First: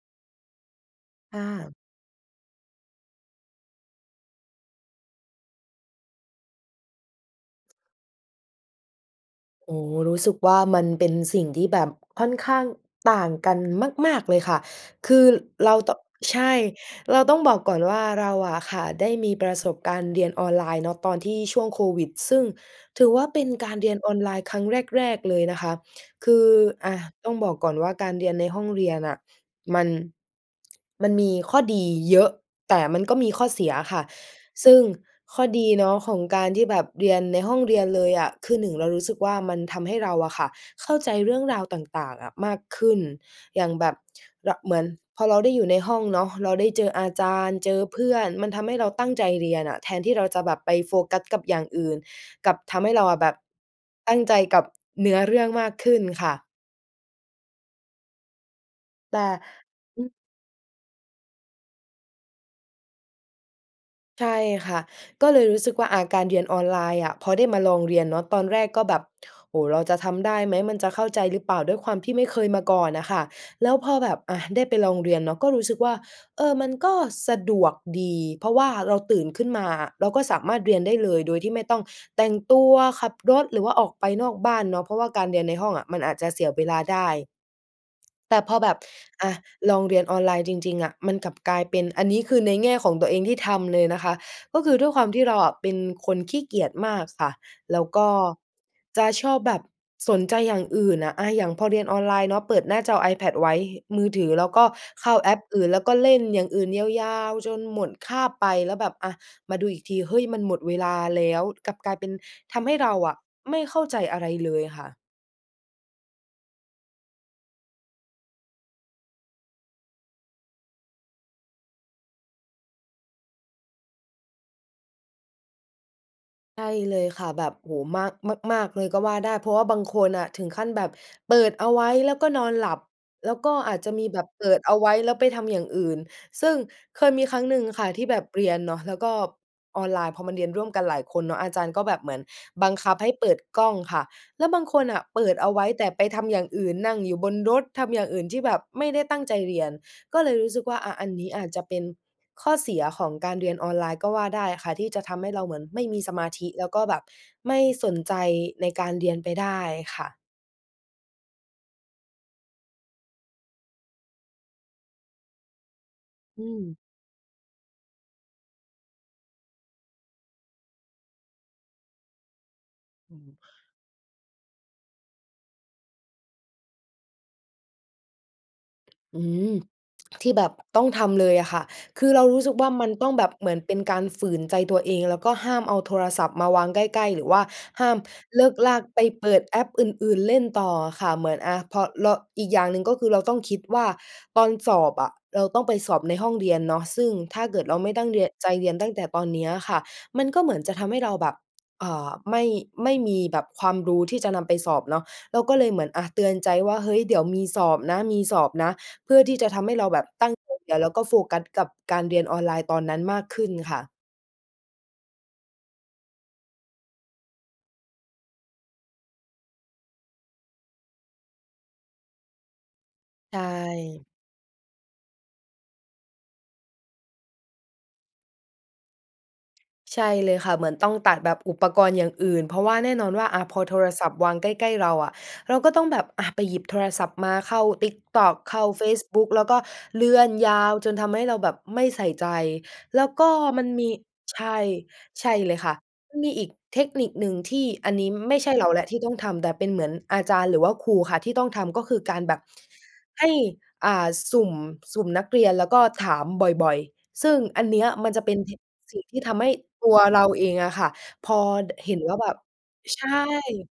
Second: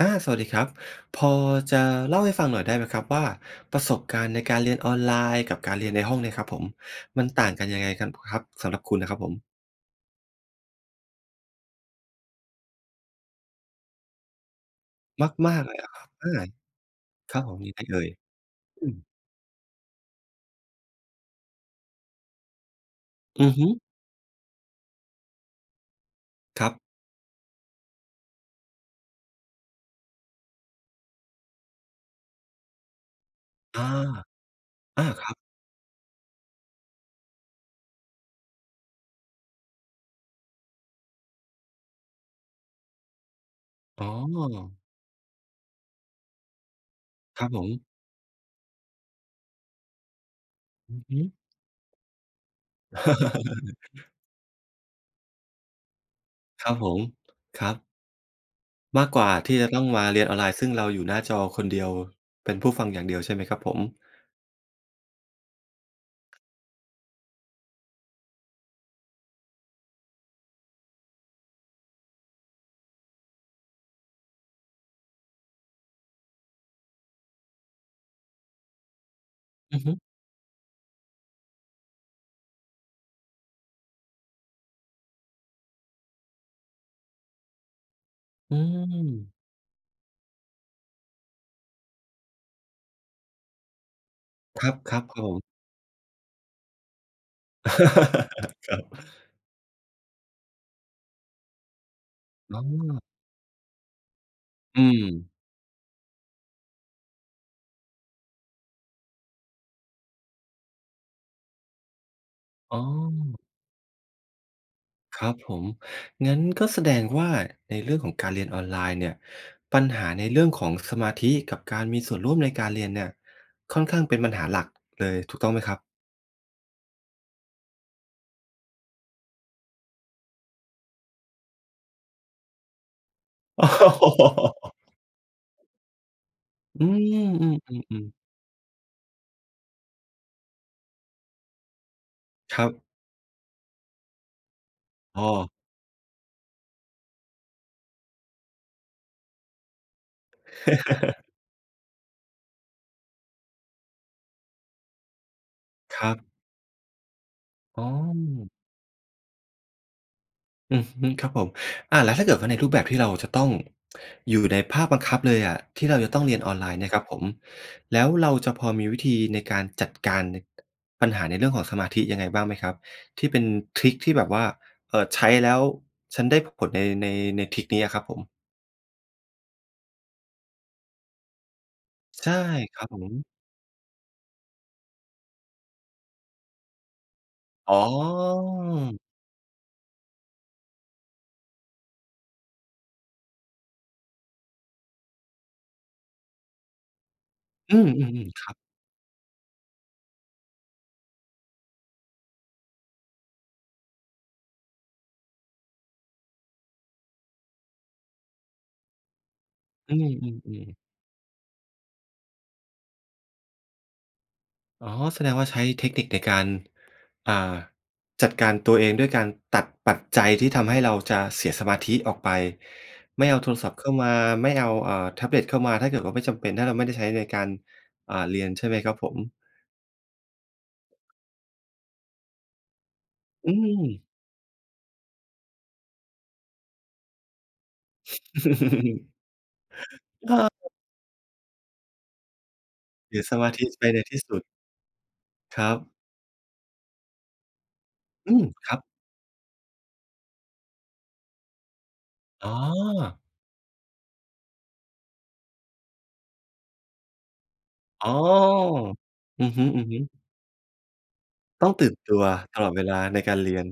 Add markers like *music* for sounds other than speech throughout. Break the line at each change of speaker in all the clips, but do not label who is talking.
อา สวัสดีครับ พอ
ค่ะ
จะเล่าให้ฟังหน่อยได้ไหมครับว่า ประสบการณ์ในการเรียนออนไลน์กับการเรียนในห้องเนี่ยครับผม มันต่างกันยังไง กัน พ ครับ? สำหรับคุณอะครับผม
โอ้โฮ! รู้สึกว่ามันเป็นสิ่งที่แบบค่อนข้างต่างกันมาก ๆ เลยค่ะ คือ
มาก ๆ
เ
เ
ร
ล
า
ย เหรอ
ต้อ
ครับ? อา
ใช่ เราต
ค
้อ
รั
ง
บ
บ
ผ
อก
มย
ก
ั
่
ง
อ
ไ
น
ง
ว
เอ
่า
่ย?
เราอะค่
อ
ะ
ืม
ได้มีประสบการณ์เรียนออนไลน์เนาะ ตอนที่ช่วงโควิด ซึ่งถือว่าเป็
อื
น
อฮึ
การเรียนออนไลน์ครั้งแรก ๆ เลยนะคะ คือ
ครับ
อะ ต้องบอกก่อนว่า การเรียนในห้องเรียนน่ะ มัน มันมีข้อดีเยอะ แต่มันก็มีข้อเสีย
อ
อ
า
ะค่ะ ซึ่ง
อาครับ
ข้อดีเนาะของการที่แบบเรียนในห้องเรียนเลยอะ คือ 1 เรารู้สึกว่า มันทำให้เราอะค่ะเข้าใจเรื่องราวต่าง ๆ อะมากขึ้น อย่างแบบ
อ๋อ
ละ เหมือนพอเราได้อยู่ในห้องเนาะ เราได้เจออาจา
ครั
ร
บ
ย์
ผ
เจ
ม
อเพื่อน มันทำให้เราตั้งใจเรียนน่ะ แทนที่เราจะแบบไป
อ
โฟ
ือ
ก
ฮ
ัส
ึ
กับอย่างอื่น กลับทำให้เราแบบ ต
*chuckles*
ั้งใจกับเนื้อเรื่องมากขึ้นค่ะ
ครับผม ครับ มาก
แต
ก
่
ว่าที่จะต้อง
อ
ม
ื
า
ม
เรียนออนไลน์ ซึ่งเราอยู่หน้าจอคนเดียว เป็นผู้ฟังอย่างเดียวใช่ไหมครับผม?
ใช่ค่ะ ก็เลยรู้สึกว่า อะ การเรียนออนไลน์อะ พอได้มาลองเรียนเนาะ ตอนแรกก็แบบ "โอ้โฮ! เราจะทำได้ไหม มันจะเข้าใจหรือเปล่า?" ด้วยความที่ไม่เคยมาก่อนน่ะค่ะ แล้วพอแบบ อะ ได้ไปลองเรียนเนาะ ก็รู้สึกว่า เออ มันก็สะดวกดี เพราะว่าเราตื่นขึ้นมา
อือ
อ
ฮ
ะ
ึ
เราก็สามารถเรียนได้เลย โดยที่ไม่ต้องแต่งตัว ขับรถ หรือว่าออกไปนอกบ้านเนาะ เพราะว่าการเรียนในห้องอะ มันอาจจะเสียเวลาได้ แต่พ
อื
อแบบ อ
ม
ะ ลองเรียนออนไลน์จริง ๆ อะ มันกลับกลายเป็น อันนี้คือในแง่ของตัวเองที่ทำเลยนะคะ ก็
คร
ค
ั
ื
บ
อด้ว
ๆ
ย
คร
ค
ั
ว
บ
าม
ผ
ที่เรา
ม
อะเป็นคนขี้เกียจมากค่ะ แล้วก็
*laughs* ครับ
จะชอบแบบสนใจอย่างอื่นอะ อะ อย่างพอเรียนออนไลน์เนาะ เป
อ
ิ
๋
ดหน้าจอ
อ
iPad ไว้ มือถือ แล้วก็
อื
เข้าแ
ม
อปอื่น แล้วก็เล่นอย่างอื่นยาว ๆ จนหมดคาบไป แล้วแบบ อะ มาดูอีกที เฮ้ย มันหมดเวลาแล้ว กลับกลายเป็นทำให
อ
้
๋
เราอะ
อ
ไม่เข้าใจอะไรเลยค่ะ
ครับผม งั้นก็แสดงว่า ในเรื่องของการเรียนออนไลน์เนี่ย ปัญหาในเรื่องของสมาธิกับการมีส่วนร่วมในการเรียนเนี่ย ค่อนข้างเป็นปัญหาหลักเลย ถูกต้องไหมครับ?
ใช่เลยค่ะ แบบ โอ้โฮ! มาก มาก ๆ เลยก็ว่าได้ เพราะว่าบางคนน่ะถึงขั้นแบบเปิดเอาไว้ แล้วก็นอนหลับ แล้วก็อาจจะมีแบบเปิดเอ
*laughs*
าไว้ แล้วไปทำอย่างอื่น ซึ่ง
อื
เคยมีครั้งหนึ่ง
ม
ค่ะที
ๆ
่
ๆ ๆ
แบบเรียนเนาะ แล้วก็ออนไลน์ พอมันเรียนร่วมกันหลายคนเนาะ อาจารย์ก็แบบเหมือน
คร
บ
ั
ัง
บ
คับให้เปิดกล้องค่ะ แล้วบางคนน่ะเ
อ
ป
้
ิดเอ
อ
าไว้ แต่ไปทำอย่างอื่นนั่งอยู่บนรถ ทำอย่างอื่นที่แบบไม่ได้ตั้งใจเรียน ก็เลยรู้สึกว่า อะ อันน
*chuckles*
ี้อาจจะเป็น ข้อเสียของการเรียนออนไลน์ก็ว่าได้ค่ะ ที่จะทำให้เราเหมือนไม่มี
คร
ส
ั
มา
บ
ธิแล้วก็แบบไม่
อ๋อ
สนใจในการเรียนไปได้ค่ะ
อือฮึ ครับผม อะ แล้วถ้าเกิดว่าในรูปแบบที่เราจะต้อง อยู่ในภาคบังคับเลยอะ ที่เราจะต้องเรีย
อ
น
ื
ออนไล
ม
น์นะครับผม แล้วเราจะพอมีวิธีในการจัดการใน ปัญหาในเรื่องของสมาธิยังไงบ้างไหมครับ?
อื
ที่เ
อ
ป็นทริกที่แบบว่า เอ่อ ใช้แล้ว ฉันได้ผล ใน ใน ในทริกเนี้ยอะครับผม
อืม ที่แบบต้องทำเลยอะค่ะ คือเรา
ใช่
รู้สึกว่า
คร
ม
ั
ั
บ
น
ผ
ต้อง
ม
แบบเหมือนเป็นการฝืนใจตัวเอง แล้วก็ห้ามเอาโทรศัพท์มาวางใกล้ ๆ หรือว่า
อ๋อ
ห้ามเลิ่กลั่กไปเปิดแอปอื่น ๆ เล่นต่ออะค่ะ เหมือนอะ พอเรา อีกอย่างหนึ่งก็คือเราต้องคิดว่าตอนสอบอะ เราต้องไปสอบในห้องเรียนเนาะ ซึ่งถ้าเกิดเ
อ
ร
ื
าไม่ตั้งเร
ม
ียน
ๆ ๆ ค
ใจ
รับ
เรียนตั้งแต่ตอนเนี้ยค่ะ มันก็เหมือนจะทำให้เราแบบ อ่า ไม่ ไม่มีแบบความรู้ที่จะนำไปสอบเนาะ เราก็เลยเหมือนอะ เตือนใจว่า เฮ้ย เดี๋ยวมีสอบนะ มีสอบนะ เพื่อที่จะทำให้เรา
อื
แบบตั้งใจ
ม
เรีย
ๆ ๆ
นแล้วก็โฟกัสกับการเรียนออนไลน์ตอนนั้นมากขึ้นค่ะ
อ๋อ แสดงว่าใช้เทคนิคในการ อ่า จัดการตัวเองด้วยการตัดปัจจัยที่ทำให้เราจะเสียสมาธิออกไป ไม่เ
ใ
อ
ช
าโทรศัพท์เข้าม
่
า ไม่เอา อ่า แท็บเล็ตเข้ามา ถ้าเกิดว่าไม่จำเป็น ถ้าเราไม่ได้ใช้ในการ อ่า เรียนใช่ไหมครับผม?
ใช่เลยค่ะ เหมือนต้องตัดแบบอุปกรณ์อย่างอื่น เพราะว่าแน่นอนว่า อะ
อื
พอโทร
ม
ศัพท์วางใกล้ ๆ เราอะ เราก็ต้องแบบ อะ ไปหยิบโทรศัพท์มาเข้า TikTok เข้าเฟซบุ๊ก แล้ว
*chuckles*
ก็เลื่อนยา
*unintelligible*
วจนทำให้เราแบบไม่ใส่ใจ แล้ว
เสีย
ก็
สมาธ
มั
ิ
น
ไ
ม
ป
ี
ในที่ส
ใ
ุ
ช
ด
่ ใช่เล
ค
ย
ร
ค่
ั
ะ
บ
มีอีกเทคนิคหนึ่งที่อันนี้
อ
ไม
ื
่ใ
ม
ช่เรา
คร
แ
ั
ล
บ
้วที่ต้องทำ แต่เป็นเหมือนอาจารย์หรือว่าครูค่ะที่ต้องทำ ก็คือการแบบ
อ๋อ
ให้ อ่า สุ่ม สุ่มนักเรียน แล้วก็ถามบ่อย ๆ ซึ่งอันเนี้ย
อ
ม
๋
ั
อ
นจะเป็นเท สิ่งที่ทำ
อ
ใ
ื
ห้
อฮึ
ตัว
ๆ
เราเองอะค่ะ พอ ด
ต้องตื
เ
่
ห็
น
น
ต
ว่า
ัว
แบบ
ตลอดเวล
ใ
า
ช่
ในการเรียน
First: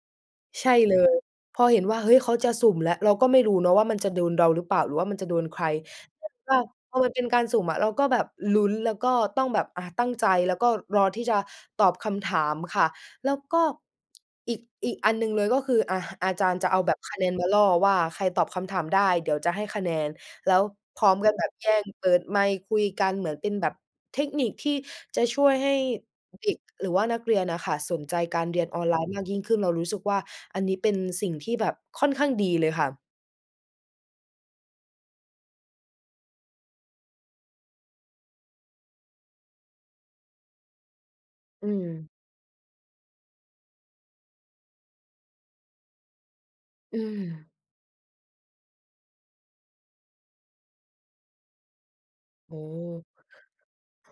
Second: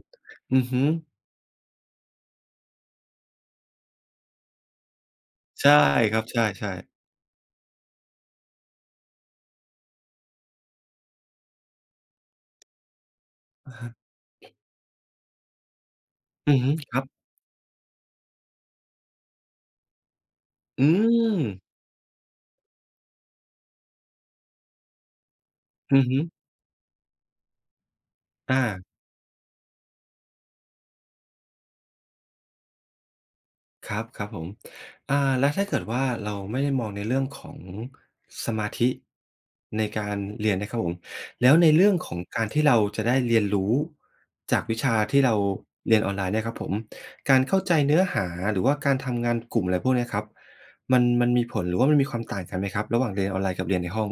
อื
ใ
อ
ช่
ฮึ
เลย พอเห็นว่า เฮ้ย เขาจะสุ่มแล้ว เราก็ไม่รู้เนาะว่ามันจะโดนเราหรือเปล่า หรือว่ามันจะโดนใค
ใ
ร?
ช่คร
แ
ั
บ
บ
บ
ใช
ว่า
่ ๆ
พอมันเป็นการสุ่มอะ เราก็แบบลุ้น แล้วก็ต้องแบบ อ่า ตั้งใจ แล้วก็รอที่จะตอบคำถามค่ะ แล้วก็
อะฮะ
อีก อีกอันหนึ่งเลย ก็คืออา อาจา
อื
รย
อ
์จ
ฮ
ะ
ึ
เอาแบ
คร
บ
ับ
คะแนนมาล่อว่า ใครตอบคำถามได้เดี๋ยวจะให้คะแนน แล้ว
อื
พร้อมกันแบบ
ม
แย่งเปิดไมค์คุยกันเหมือนเป็นแบบเทคนิคที่จะช่วยให้
อือฮึ
เด็กหรือว่านักเรียนน่ะค่ะ สนใจการ
อ
เรียนออ
า
นไลน์มากยิ่งขึ้น เรารู้สึกว่า อันนี้เป็นสิ่งที่แบบค่อนข้างดีเลยค่ะ
ครับ ครับผม อ่า แล้วถ้าเกิดว่าเราไม่ได้มองในเรื่องของสมาธิ ในการเรียนนะครับผม แล้ว
อ
ใ
ื
นเรื่อง
ม
ของการที่เราจะได้เรียนรู้จากวิชาที่เราเรียนออนไลน์เนี่ยครับผม
อื
การ
ม
เข้าใจเนื้อหาหรือว่าการทำงานกลุ่ม อะไรพวกเนี้ยครับ มัน มันมีผลหรือว่ามันมีความต่าง
โอ
กั
้
นไหม
โ
ครับ? ระห
ฮ
ว่างเรียนออนไลน์กับเรียนในห้อง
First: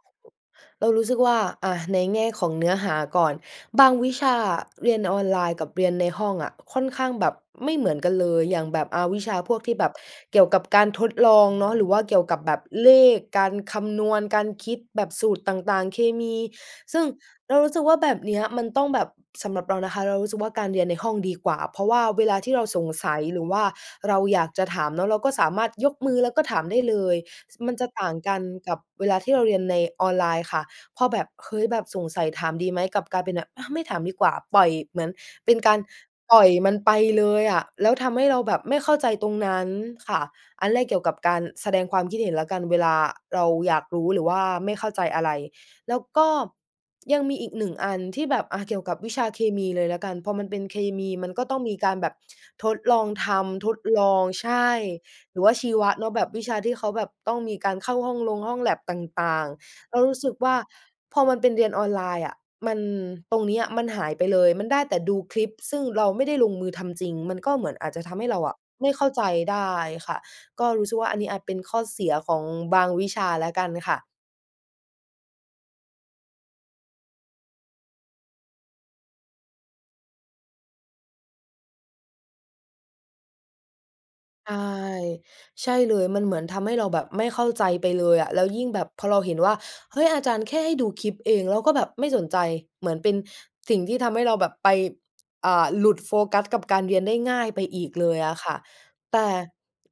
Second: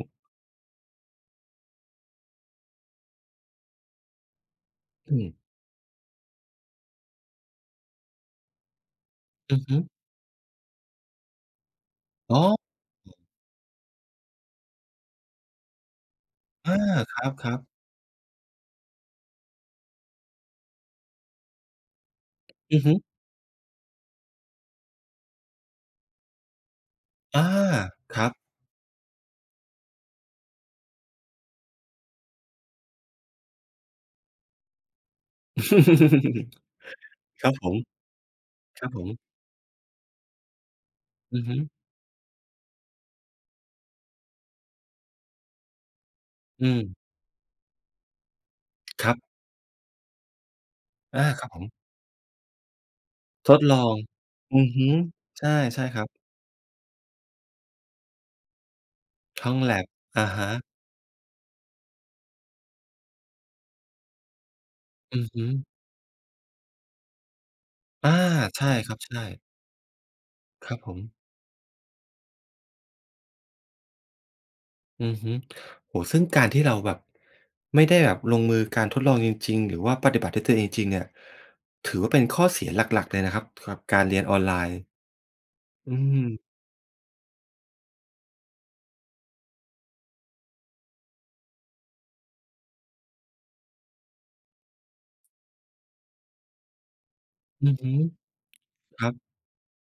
เรารู้สึกว่า อะ ในแง่ของเนื้อหาก่อน บางวิชาอะ เรียน
อื
ออน
ม
ไลน์กับเรียนในห้องอะ ค่อนข้างแบบไม่เหมือนกันเลย อย่างแบบ อา วิชาพ
อื
วก
อ
ท
ฮ
ี่
ึ
แบบเกี่ยวกับการทดลองเนาะ หรือว่าเกี่ยวก
อ
ับ
๋
แบ
อ
บเลข การคำนวณ การคิดแบบสูตร ต่าง ๆ เคมี
เออ
ซึ่ง
ครั
เรา
บ
ร
ๆ
ู้สึกว่าแบบนี้อะมันต้องแบบ สำหรับเรานะคะ เรารู้สึกว่าการเรียนในห้องดีกว่า เพราะว่าเวลาที่เรา
อื
ส
อฮ
ง
ึ
สัย หรือว่าเราอยากจะถามเนาะ เราก็สามารถยกมือแล้วก็ถามได้เลย
อา
ซ มันจะต่าง
ครั
ก
บ
ันกับเวลาที่เราเรียนในออนไลน์ค่ะ พอแบบ เฮ้ย แบบสงสัยถามดีไหม? กับกลายเป็นแบบ อะ ไม่ถามดีกว่าปล่อย เหมือนเป็นการปล่อย
*chuckles*
มันไปเลย
ครับ
อะ
ผม
แล้วทำให้เราแบบไม่
คร
เ
ั
ข
บ
้า
ผ
ใจ
ม
ตรงนั้นค่ะ อันแรกเกี่ยวกับกา
อื
ร
อฮึ
แสดงความคิดเห็นแล้วกัน เวลาเราอยากรู้หรือว่าไม่เข้าใจอะไร แล้วก็
อืม
ยังมีอีก 1 อันที่แบบ อา เกี่ยวกับ
ค
วิ
รับ
ชาเคมีเลยแล้วกัน พอมันเป็นเคมี
อา
มันก
ค
็
รับ
ต้
ผ
อง
ม
มีการแบบทดลองท
ทด
ำ ท
ลอ
ด
ง
ลอง ใช
อื
่
อฮึ
หรื
ใ
อว่าชี
ช
ว
่
ะ
ๆ คร
เน
ั
า
บ
ะ แบบวิชาที่เขาแบบต้องมีการเข้าห้องลงห้องแล็บต่า
ห
ง
้องแล็บ
ๆ เรารู
อ
้
ะ
สึก
ฮ
ว่า
ะ
พอมันเป็นเรียนออนไลน์อะ มัน ตรงนี้อะมันหายไปเลย มันได้แต่ด
อ
ู
ือ
ค
ฮ
ล
ึ
ิปซึ่งเราไม่ได้ลงมือทำจริง มันก็เหมือนอาจจะ
อา
ทำให้เราอะ
ใช่
ไม
ค
่
รับ
เข้า
ใช
ใ
่
จได้ค่ะ ก็
ครับ
รู
ผ
้สึกว่า
ม
อันนี้อาจเป็นข้อเสียของบางวิชาแล้วกันค่ะ
อือฮึ โอ้โฮ ซึ่งการที่เราแบบ ไม่ได้แบบลงมือการทดลองจริง ๆ หรือว่าปฏิบัติด้วยตัวเองจริง ๆ เนี่ย ถือว่าเป็นข้อเสียหลัก ๆ เลยนะครับ กับการเรียนออน
ใช
ไล
่
น์
ใช่
อ
เ
ื
ลย มันเ
ม
หมือนทำให้เราแบบไม่เข้าใจไปเลยอะ แล้วยิ่งแบบพอเราเห็นว่า เฮ้ย อาจารย์แค่ให้ดูคลิปเอง แล้วก็แบบไม่สนใจ เหมือนเป็นสิ่งที่ทำให้เราแบบไป อ่า หลุดโฟกัสกับการเรียนได้ง่ายไป
อือ
อ
ฮ
ีก
ึ
เลยอะค่ะ
ครับ
แต่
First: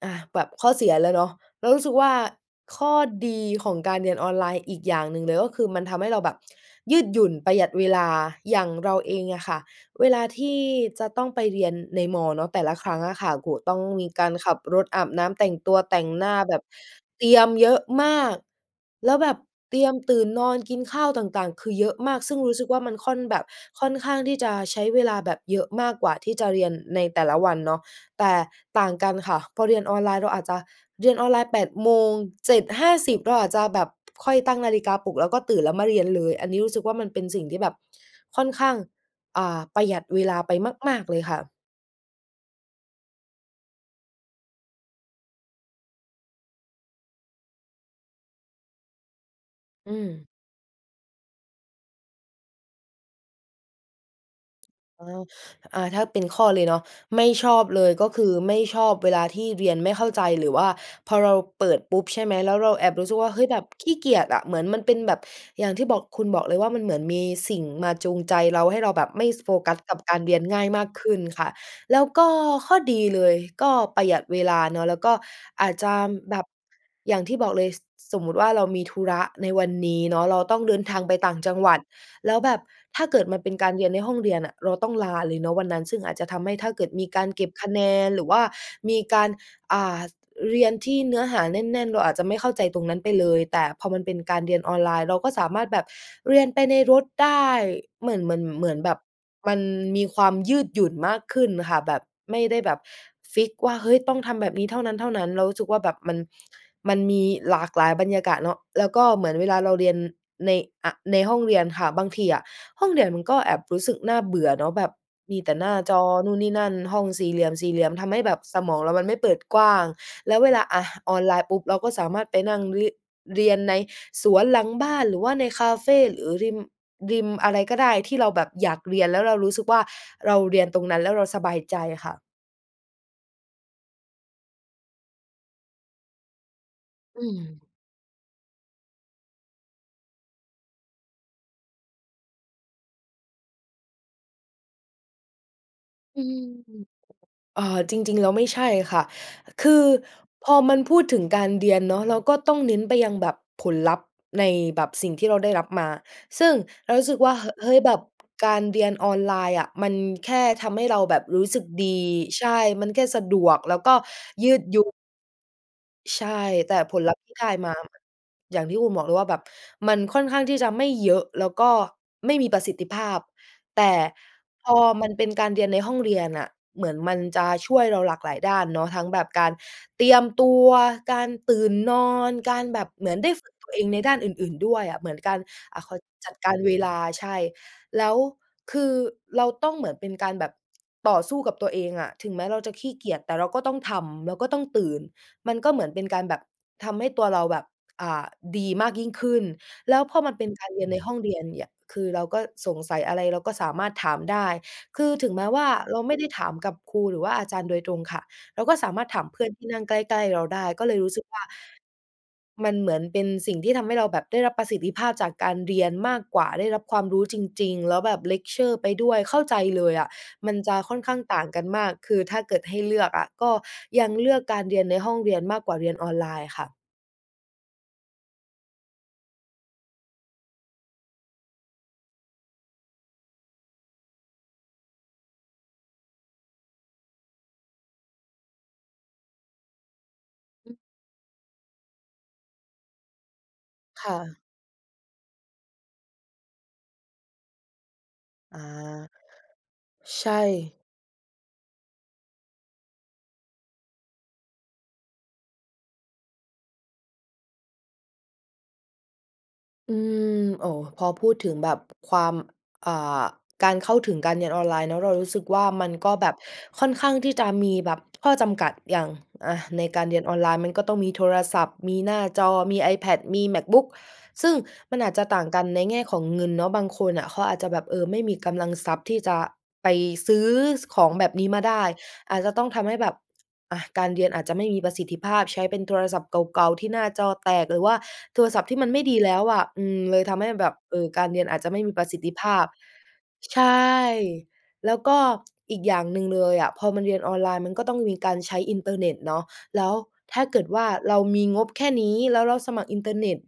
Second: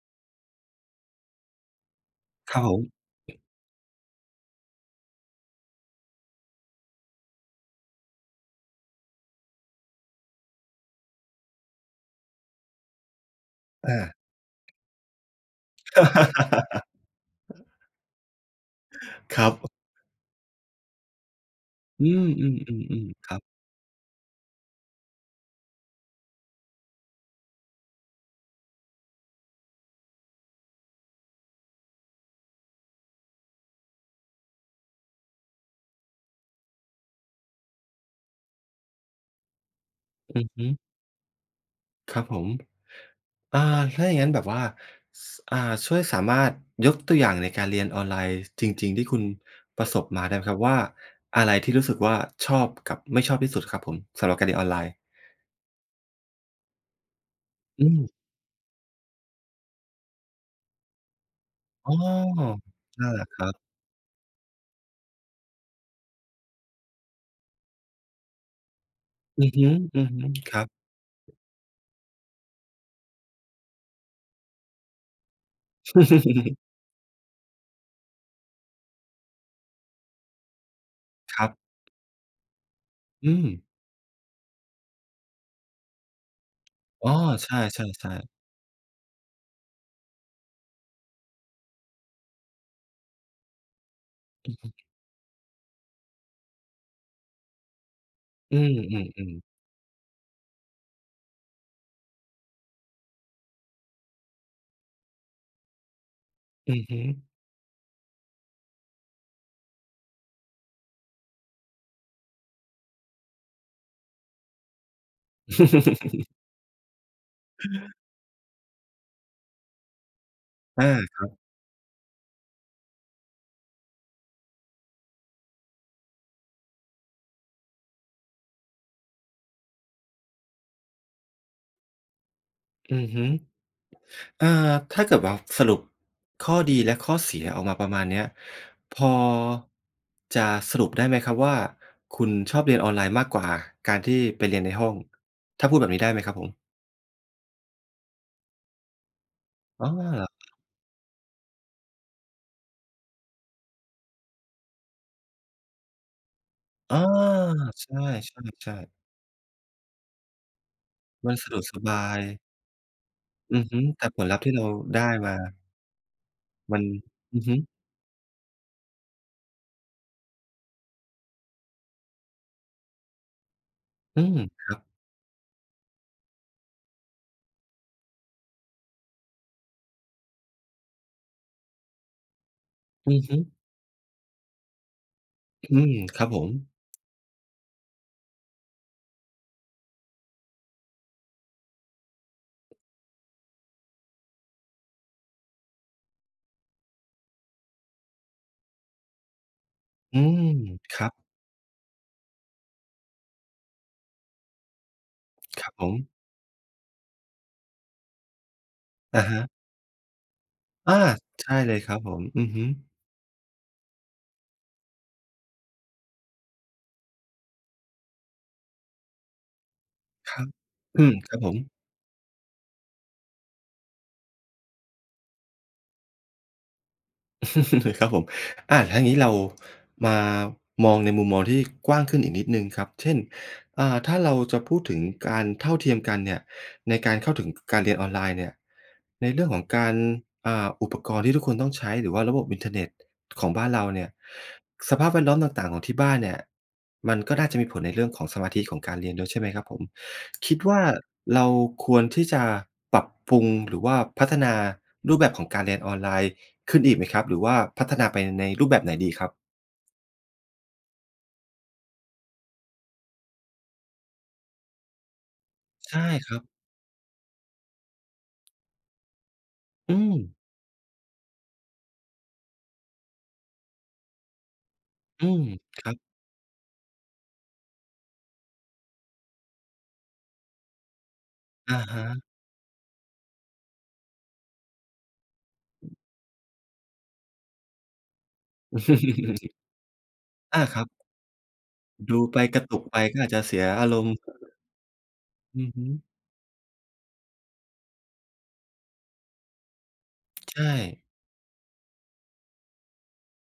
อ่า แบบข้อเสียแล้วเนาะ เรารู้สึกว่า
เขา
ข้อดีของการเรียนออนไลน์อีกอย่างหนึ่งเลย ก็คือมันทำให้เราแบบยืดหยุ่น ประหยัดเวลา อย่างเราเองอะค่ะ เวลาที่จะต้องไปเรียนใน ม. เนาะ แต่ละครั้งอะค่ะ โอ้โฮ ต้อง
อ
มี
า
การขับรถ อาบน้ำ แต่งตัว แต่งหน้า แบบเตรียมเย
*laughs*
อะมาก แล้วแบบ
ครับ
เตรียมตื่นนอนกินข้าวต่าง ๆ คือเยอะ
อื
มาก ซึ่งรู้สึกว่ามัน
ม
ค่
ๆ
อน
ๆ ๆ ค
แ
ร
บ
ับ
บค่อนข้างที่จะใช้เวลาแบบเยอะมากกว่าที่จะเรียนในแต่ละวันเนาะ แต่ต่างกันค่ะ พอเรียนออนไลน์เราอาจจะเรียนออนไลน์ 8 โมง 7:50 เราอาจจะแบบค่อยตั้งนาฬิกาปลุก แล้วก็ตื่นแล้วมาเรียนเลย อันนี้รู้สึกว่า มันเป็นสิ่งที่แบบค่อนข้าง อ่า ประหยัดเวลา
อือ
ไป
ฮึ
มาก ๆ เลยค่ะ
ครับผม อ่า ถ้าอย่างงั้นแบบว่า ส อ่า ช่วยสามารถยกตัวอย่างในการเรียนออนไลน์จริง ๆ ที่คุณปร
อ
ะ
ื
สบม
ม
าได้ไหมครับว่า อะไรที่รู้สึกว่าชอบกับไม่ชอบที่สุดครับผม สำหรับการเรียนออนไลน์?
อ๋อ อ่า ถ้าเป็นข้อเลยเนาะ ไม่ชอบเ
อ
ล
ื
ย ก็
ม
คือไม่ชอบเวลาที่เรียนไม่เข้าใจ หรือว่าพอเราเปิด
อ๋
ป
อ
ุ๊บ ใช่ไหม แล้วเราแอบ
น
รู
ั
้
่
ส
น
ึ
แ
ก
หล
ว
ะ
่า
ค
เฮ
ร
้ย
ั
แ
บ
บบขี้เกียจอะ เหมือนมันเป็นแบบอย่างที่บอก คุณบอกเลยว่า มันเหมือนมีสิ่งมาจูงใจเรา ให้เราแบบไม่
อื
โฟ
อฮึ
กัสกับการเรียน
ๆ ค
ง
ร
่
ั
าย
บ
มากขึ้นค่ะ แล้วก็ข้อดีเลยก็ประหยัดเวลาเนาะ แล้วก็อาจจะแบบ
*chuckles*
อย่างที่บอกเลย ส สมมุติว่า เรามีธุระในวันนี้เนาะ เราต้องเดินทางไปต่า
ค
ง
รั
จ
บ
ังหวัด แล้วแบบถ้าเกิด
อื
มันเป็น
ม
การเรียนในห้องเรียนน่ะ เราต้องลาเลยเนาะวันนั้น ซึ่งอาจจะทำให้ถ้าเกิดมี
อ๋อ
การเก็
ใ
บ
ช
คะแนน
่
หร
ๆ
ือ
ๆ
ว่ามีการ อ่า เรียนที่เนื้อหาแน่น ๆ เราอาจจะไม่เข้าใจตรงนั้นไปเลย แต่พอมันเป็นการ
อ
เ
ื
รี
อ
ยน
ฮ
อ
ึ
อนไลน์ เราก็สามารถแบบเรียนไปในรถได้ เหมือน เหมือน
อื
เหมือนแบบ
ม ๆ ๆ
มันมีความยืดหยุ่นมากขึ้นค่ะ แบบ ไม่ได้แบบฟิกซ์ว่า เฮ้ย ต้องทำแบบนี้เท่านั้น ๆ เรารู้สึกว่า แบบมัน
อือ
ม
ฮ
ันม
ึ
ีหลากหลายบรรยากาศเนาะ แล้วก็เหมือนเวลาเราเรียนใน อะ ในห้องเรียนค่ะ บางทีอะ ห้องเรียนมันก็แอบรู้สึกน่าเบื่อเนาะ แบบมีแต่หน้าจอ
*chuckles*
นู่นนี่นั่น ห้องสี่เหลี่ยม ๆ ทำให้แบบสมองเรามันไม่เปิดกว้าง แล้วเวลา อ
อ
ะ
า
ออ
ค
น
รั
ไ
บ
ลน์ปุ๊บ เราก็สามารถไปนั่งริ เรียนในสวนหลังบ้าน หรือว่าในคาเฟ หรือริม ริมอะไรก็ได้ ที่เราแบบอยากเรียน แล้วเรารู้สึกว่า เราเรียนตรงนั้นแล้วเราสบายใจค่ะ
อือฮึ อ่า ถ้าเกิดว่าสรุปข้อดีและข้อ
อื
เสียอ
ม
อกมาประมาณเนี้ย พอ จะสรุปได้ไหมครับว่า คุณชอบเรียนออนไลน์มากกว่าการที่ไปเรียนในห้อง ถ้าพูดแบบนี้ได้ไห
อ
ม
ื
ครับ
ม
ผม?
เออ จริง ๆ แล้วไม่ใช่ค่ะ คือ
อ๋
พ
อ
อมันพูดถึงการเรียนเนาะ เราก็ต้องเน้นไปยังแบบผลลัพธ์ในแบบสิ่งที่เราได้รับมา ซึ่งเรา
อา
รู้สึกว่า ฮ เฮ้ย
ใช
แบบการ
่
เรีย
ๆ ๆ
นออนไลน์อะ มันแค่ทำให้เราแบบ
มัน
รู
ส
้
ะด
สึ
ว
ก
กส
ดี
บาย
ใช่ มันแค่สะดว
อื
ก
อ
แล
ฮ
้
ึ
วก็
แต่ผลลัพธ์
ย
ท
ื
ี่เ
ด
รา
หยุ่น
ได้มา
ใช่ แต่
มัน
ผลลัพธ์ที่
อื
ได
อ
้
ฮึ
มา อย่างที่คุณบอกเลยว่าแบบมันค่อนข้างที่จะไม่เยอะ แล้วก็ไม่มีประสิทธิภาพ แต่
อืม ค
พ
รั
อ
บ
มันเป็นการเรียนในห้องเรียนน่ะ เหมือนมันจะช่วยเราหลากหลายด้านเนาะ ทั้งแบบการเตรียมตัว การตื่นนอน การแบบเหม
อื
ือน
อ
ได้
ฮึ
ฝึกตัวเองในด้านอื่น ๆ ด้วยอะ เหมือนการ
อื
อ่า เข
ม
าเรียก
ครั
จ
บ
ัด
ผ
ก
ม
ารเวลา ใช่ แล้วคือเราต้องเหมือนเป็นการแบบต่อสู้กับตัวเองอะ ถึงแม้เราจะขี้เกียจ แต่เราก็ต้องทำ เราก็ต้องตื่น มันก็เหมือนเป็นการแบบทำให้ตัวเราแบบ อ่า ดีมากยิ่งขึ้น แล้วพ
อื
อมันเ
ม
ป็นการเรียนใ
ค
น
รั
ห้
บ
องเรียนเนี่ย คือเราก็สงสัยอะไรเราก็สามารถถามได้ คือถึงแม้ว่
ค
า
รับผ
เรา
ม
ไม่ได้ถามกับครูหรือว่าอาจารย์โดยตรงค่ะ เราก็สามารถถ
อ
า
ะ
ม
ฮ
เพื่อ
ะ
นที่นั่งใกล้ ๆ เราได้ ก็
อ
เล
า
ยรู้สึกว่า
ใช่เลยครับผม อือฮึ
มันเหมือนเป็นสิ่งที่ทำให้เราแบบได้รับประสิทธิภาพจากการเรียนมากกว่า ได้รับความรู้จริง ๆ แล้วแบบเลกเชอร์ไปด้วย เข้าใจเลยอะ
ครับ
มันจะค่อน
อื
ข้
อ
าง
คร
ต
ับ
่าง
ผม
กันมาก คือถ้าเกิดให้เลือกอะ ก็ยังเลือกการเรียนในห้องเรียนมากกว่าเรียนออนไลน์ค่ะ
*chuckles* ครับผม อา แล้วอย่างงี้ เรามามองในมุมมองที่กว้างขึ้นอีกนิดหนึ่งครับ เช่น อ่า ถ้าเราจะพูดถึงการเท่าเทียมกันเนี่ย ในการเข้าถึง ก การเรียนออนไลน์เนี่ย ในเรื่องของการ อ่
อ
า
ืม
อุปกรณ์ที่ทุกคนต้องใช้ หรือว่าระบบอินเทอร์เน็ตของบ้านเราเน
ค
ี่ย
่ะ
สภาพแวดล้อมต่าง ๆ ของที่บ้านเนี่ย มันก็น่าจะมีผลในเรื่องของสมา
อ
ธ
า
ิของการเรียนด้วยใช่ไหมครับผม?
ใช่
คิดว่าเราควรที่จะปรับปรุง หรือว่าพัฒนารูปแบบของการเรียนออนไลน์ขึ้นอีกไหมครับ? หรือว่าพัฒนาไปในรูปแบบไหนดีครับ?
อืม โอ้ พอพูดถึงแบบความ อ่า การเข้าถึงการเรียนออนไลน์แล้ว เรารู้สึกว่า มั
ใ
น
ช่
ก็แบ
คร
บ
ับ
ค่อนข้างที่จะมีแบบข้อจำกัดอย่าง อะ ใน
อื
การเรียนอ
ม
อนไลน์มันก็ต้องมีโทรศัพท์ มีหน้าจอ มี iPad มี MacBook ซึ่งมันอาจจ
อ
ะ
ื
ต่า
ม
งกันใน
ครั
แง
บ
่ของเงินเนาะ บางคนน่ะ เขาอาจจะแบบ เออ ไม่มีกำลังทรัพย์ที่จะไปซื้อของแบบนี้มาไ
อ
ด
ะ
้
ฮะ
อาจจะต้องทำให้แบบ อะ การเรียนอาจจะไม่มีประสิทธิภาพ ใช้เป็นโทรศัพท์เก่า ๆ ที่หน้าจอแตก หรือว่าโทรศัพท์ที่มันไม่ดีแล้ว
*chuckles*
อะ อืม เลยทำให้
อา
แบบ
ครับ
เออ การเรียนอาจจะไม่มีประ
ด
ส
ู
ิทธิ
ไป
ภ
ก
า
ร
พ
ะตุกไปก็อาจจะเส
ใช
ี
่
ยอารมณ์
แล้วก็
อือ
อี
ฮ
ก
ึ
อย่างหนึ่งเลยอะ พอมันเรียนออนไลน์ มันก็ต้องมีการใช้อินเทอร์เน็ตเนาะ แล้วถ้า
ใ
เ
ช
กิดว่า
่
เรามีงบแค่นี้ แล้วเราสมัครอินเทอร์เน็ต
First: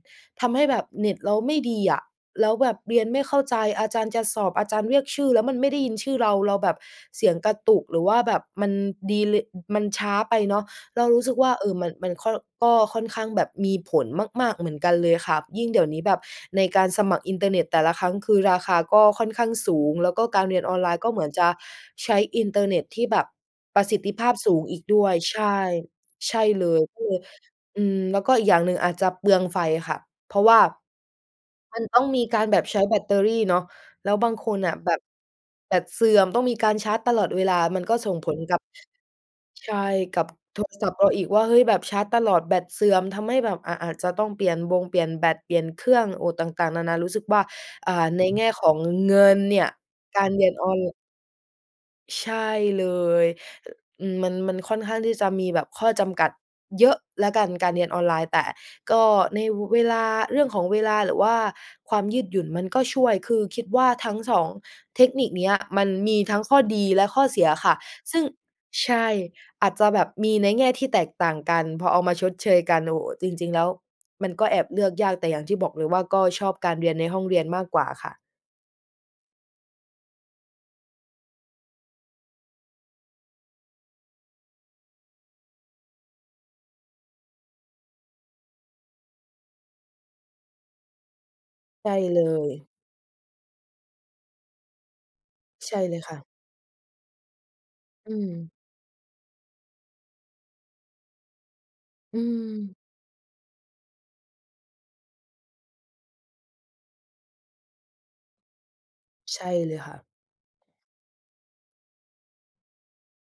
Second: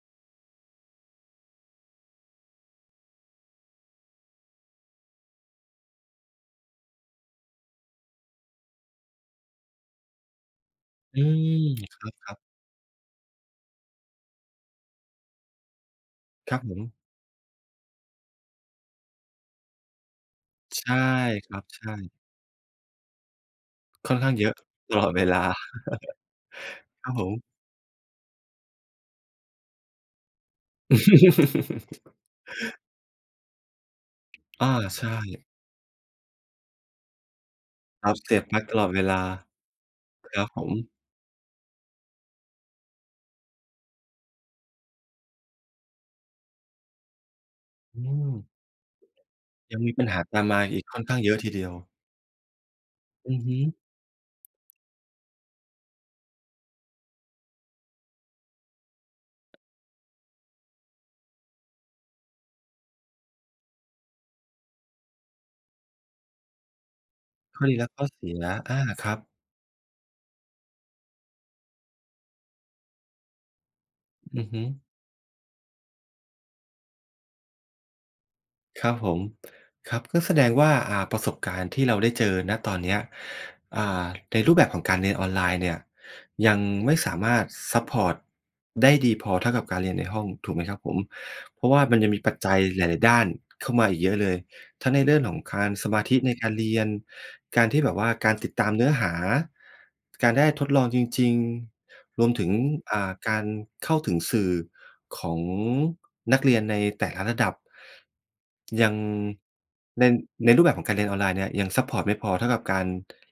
ทำให้แบบเน็ตเราไม่ดีอะ แล้วแบบเรียนไม่เข้าใจ อาจารย์จะสอบ อาจารย์เรียกชื่อ แล้วมันไม่ได้ยินชื่อเรา เราแบบเสียงกระตุก หรือว่าแบบมันดีเลย์ มันช้าไปเนาะ เรา
อ
ร
ื
ู้สึกว่า เอ
ม
อ มัน
ค
มันค่อ
รับ ๆ
ก็ค่อนข้างแบบมีผลมาก ๆ เหมือนกันเลยค่ะ ยิ่งเดี๋ยวนี้แบบ
ครั
ใน
บผ
การ
ม
สมัครอินเทอร์เน็ตแต่ละครั้ง คือราคาก็ค่อนข้างสูง แล้วก็การเรียนออน
ใช
ไล
่
น์ ก็เหมือนจ
ค
ะ
รับ ใช่
ใช้อินเทอร์เน็ตที่แบบประสิทธ
ค่
ิ
อน
ภ
ข้
า
า
พ
งเย
ส
อะ
ูงอีก
ต
ด
ล
้ว
อด
ย
เว
ใ
ล
ช
า
่ ใช่เลย
*chuckles*
ก็
คร
เล
ับ
ย
ผม
อืม แล้วก็อีกอย่างหนึ่งอาจจะเปลืองไฟค่ะ เพราะว่า มันต้อง
*chuckles*
มีการแบบใช้แบตเตอรี่เนาะ แล้วบางคน
อา
น่ะแบ
ใ
บ
ช่
แบตเสื่อมต้องมีการชาร์จตลอดเวลา มันก็
ค
ส
รั
่
บ
ง
เส
ผ
ี
ล
ยบป
ก
ล
ั
ั
บ
๊กตลอดเวลา
ใช่ กับ
ครับ
โ
ผ
ทรศั
ม
พท์เราอีกว่า เฮ้ย แบบชาร์จตลอดแบตเสื่อม ทำให้แบบอะอาจจะต้องเปลี่ยนบงเปลี่ยนแบต เปลี่ยนเครื่อง โอ้ ต่าง ๆ นานา รู้สึกว่า อ่า
อื
ในแง
ม
่ของเงินเนี่ย
ยังมีปัญห
ก
า
าร
ต
เร
า
ี
ม
ยน
มา
ออ
อีก
น
ค่อนข้างเยอะทีเดียว
ใช่เลย
อือฮึ
อ อืม มัน มันค่อนข้างที่จะมีแบบข้อจำกัดเยอะแล้วกัน การเรียนออนไลน์ แต่ก็ในเวลา เรื่องของเวลา หรือว่าความยืดหยุ่น มันก็ช่วย คือคิดว่าทั้ง 2 เทคนิคเนี้ย มันมีทั้งข้อดีและข้อเสีย
ข้อ
ค่
ด
ะ
ีและข้อ
ซึ
เ
่
ส
ง
ีย อา
ใช
ค
่
รับ
อาจจะแบบมีในแง่ที่แตกต่างกัน พอเอามาชดเชยกัน โอ้โฮ จริง ๆ แล้วมัน
อ
ก
ื
็
อ
แ
ฮ
อ
ึ
บเลือกยาก แต่อย่างที่บอกเลยว่า ก็ชอบการเรียนในห้องเรียนมากกว่าค่ะ
ครับผม ครับ ก็แสดงว่า อ่า ประสบการณ์ที่เราได้เจอ ณ ตอนเนี้ย อ่า ในรูปแบบของการเรียนออนไลน์เนี่ย ยังไม่สามารถซัปพอร์ตได้ดีพอเท่ากับการเรียนในห้อง ถูกไหมครับผม? เพราะว่า
ใช่
มันยัง
เ
ม
ล
ีปัจจัย
ย
หลาย ๆ ด้านเข้ามาอีกเยอะเลย ทั้งในเรื่องของคา
ใ
น
ช่
ส
เล
ม
ย
า
ค
ธ
่
ิ
ะ
ในการเรียน การที่แบบว่
อ
า
ื
การ
ม
ติดตามเนื้อหา การได้ทดลองจริง
อื
ๆ รวมถึง
ม
อ่า การเข้าถึงสื่อของนักเรียนในแต่ละระดับ ยัง
ใช่เลยค่
ใ
ะ
น ในรูปแบบของการเรียนออนไลน์เนี่ย ยังซัปพอร์ตไม่พอเท่ากับการ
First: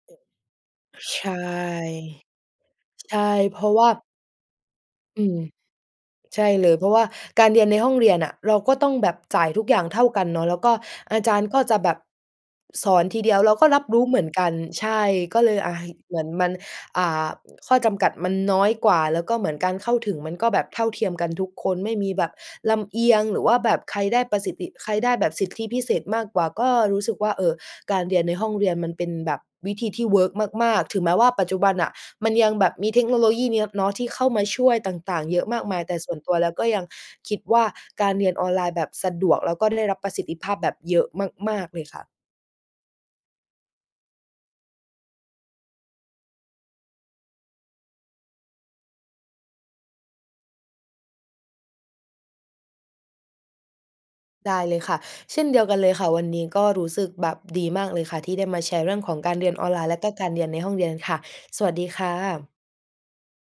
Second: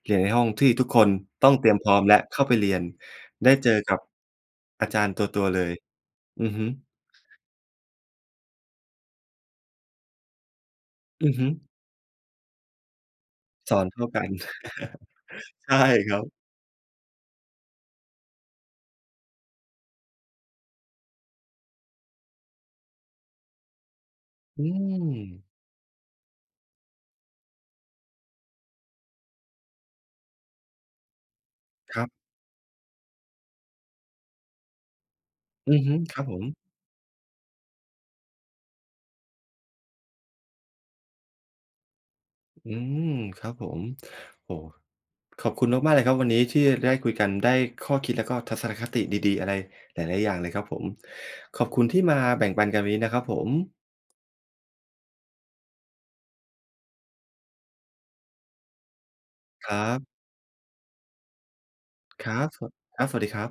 เรียนในห้องที่ทุกคน
ใช่
ต้องเตรียมพร้อมและเข้าไปเรียน
ใช่
ได้
เพร
เ
า
จ
ะ
อ
ว่า
กับ อาจารย์
อ
ต
ืม
ัว ๆ เลย
ใ
อ
ช
ื
่
อฮึ
เลย เพราะว่าการเรียนในห้องเรียนน่ะ เราก็ต้องแบบจ่ายทุกอย่างเท่ากันเนาะ แล้วก็อา
อ
จ
ือ
า
ฮ
รย
ึ
์ก็จะแบบ สอนทีเดียว เราก็
ส
ร
อ
ับ
นเ
ร
ท
ู
่
้
า
เห
ก
ม
ั
ือน
น
กัน ใช่ ก็เล
*chuckles*
ย
ใช
อ
่
ะ
ค
เ
ร
หม
ั
ือน
บ
มัน อ่า ข้อจำกัดมันน้อยกว่า แล้วก็เหมือนการเข้าถึง มันก็แบบเท่าเทียมกันทุกคน ไม่มีแบบลำเอียง หรือว่าแบบใครได้ประสิท
อื
ธิ ใครได้แบบ
ม
สิทธิพิเศษมากกว่า ก็รู้สึกว่า เออ การเรียนในห้องเรียนมันเป็นแบบวิธีที่เวิร์กมาก ๆ ถึงแม้ว่าปัจจุบันน่ะ
ครับ
มันยังแบบมีเทคโนโลยีนี้เนาะที่เข้ามาช่วยต่าง ๆ เยอะมาก
อื
มา
อ
ย
ฮ
แต
ึ
่ส่
ค
ว
ร
น
ับ
ต
ผ
ัว
ม
แล้วก็ยังคิดว่า การเรียนออนไลน์แบบสะดวก แล้วก็ได้รับประสิทธิภาพแบบเยอะมาก ๆ เลยค่ะ
อืม ครับผม โอ้โฮ ขอบคุณมาก ๆ เลยครับ วันนี้ที่ได้คุยกัน ได้ข้อคิดแล้วก็ทัศนคติดี ๆ อะไรหลาย ๆ อย่างเลยครับผม ขอบคุณที่มาแบ่งปันกันวันนี้นะครับผม
ได้เลยค่ะ เช่นเดียวกันเลยค่ะ วันนี้ก็รู้สึกแบบดีมากเลยค่ะ ที่ได้มาแชร์เรื่องของการเรียนอ
ค
อน
ร
ไ
ั
ลน์ แล้ว
บ
ก็การเรียนในห้องเรียนค่ะ สวัสดีค่
ครั
ะ
บ สวัส ครับ สวัสดีครับ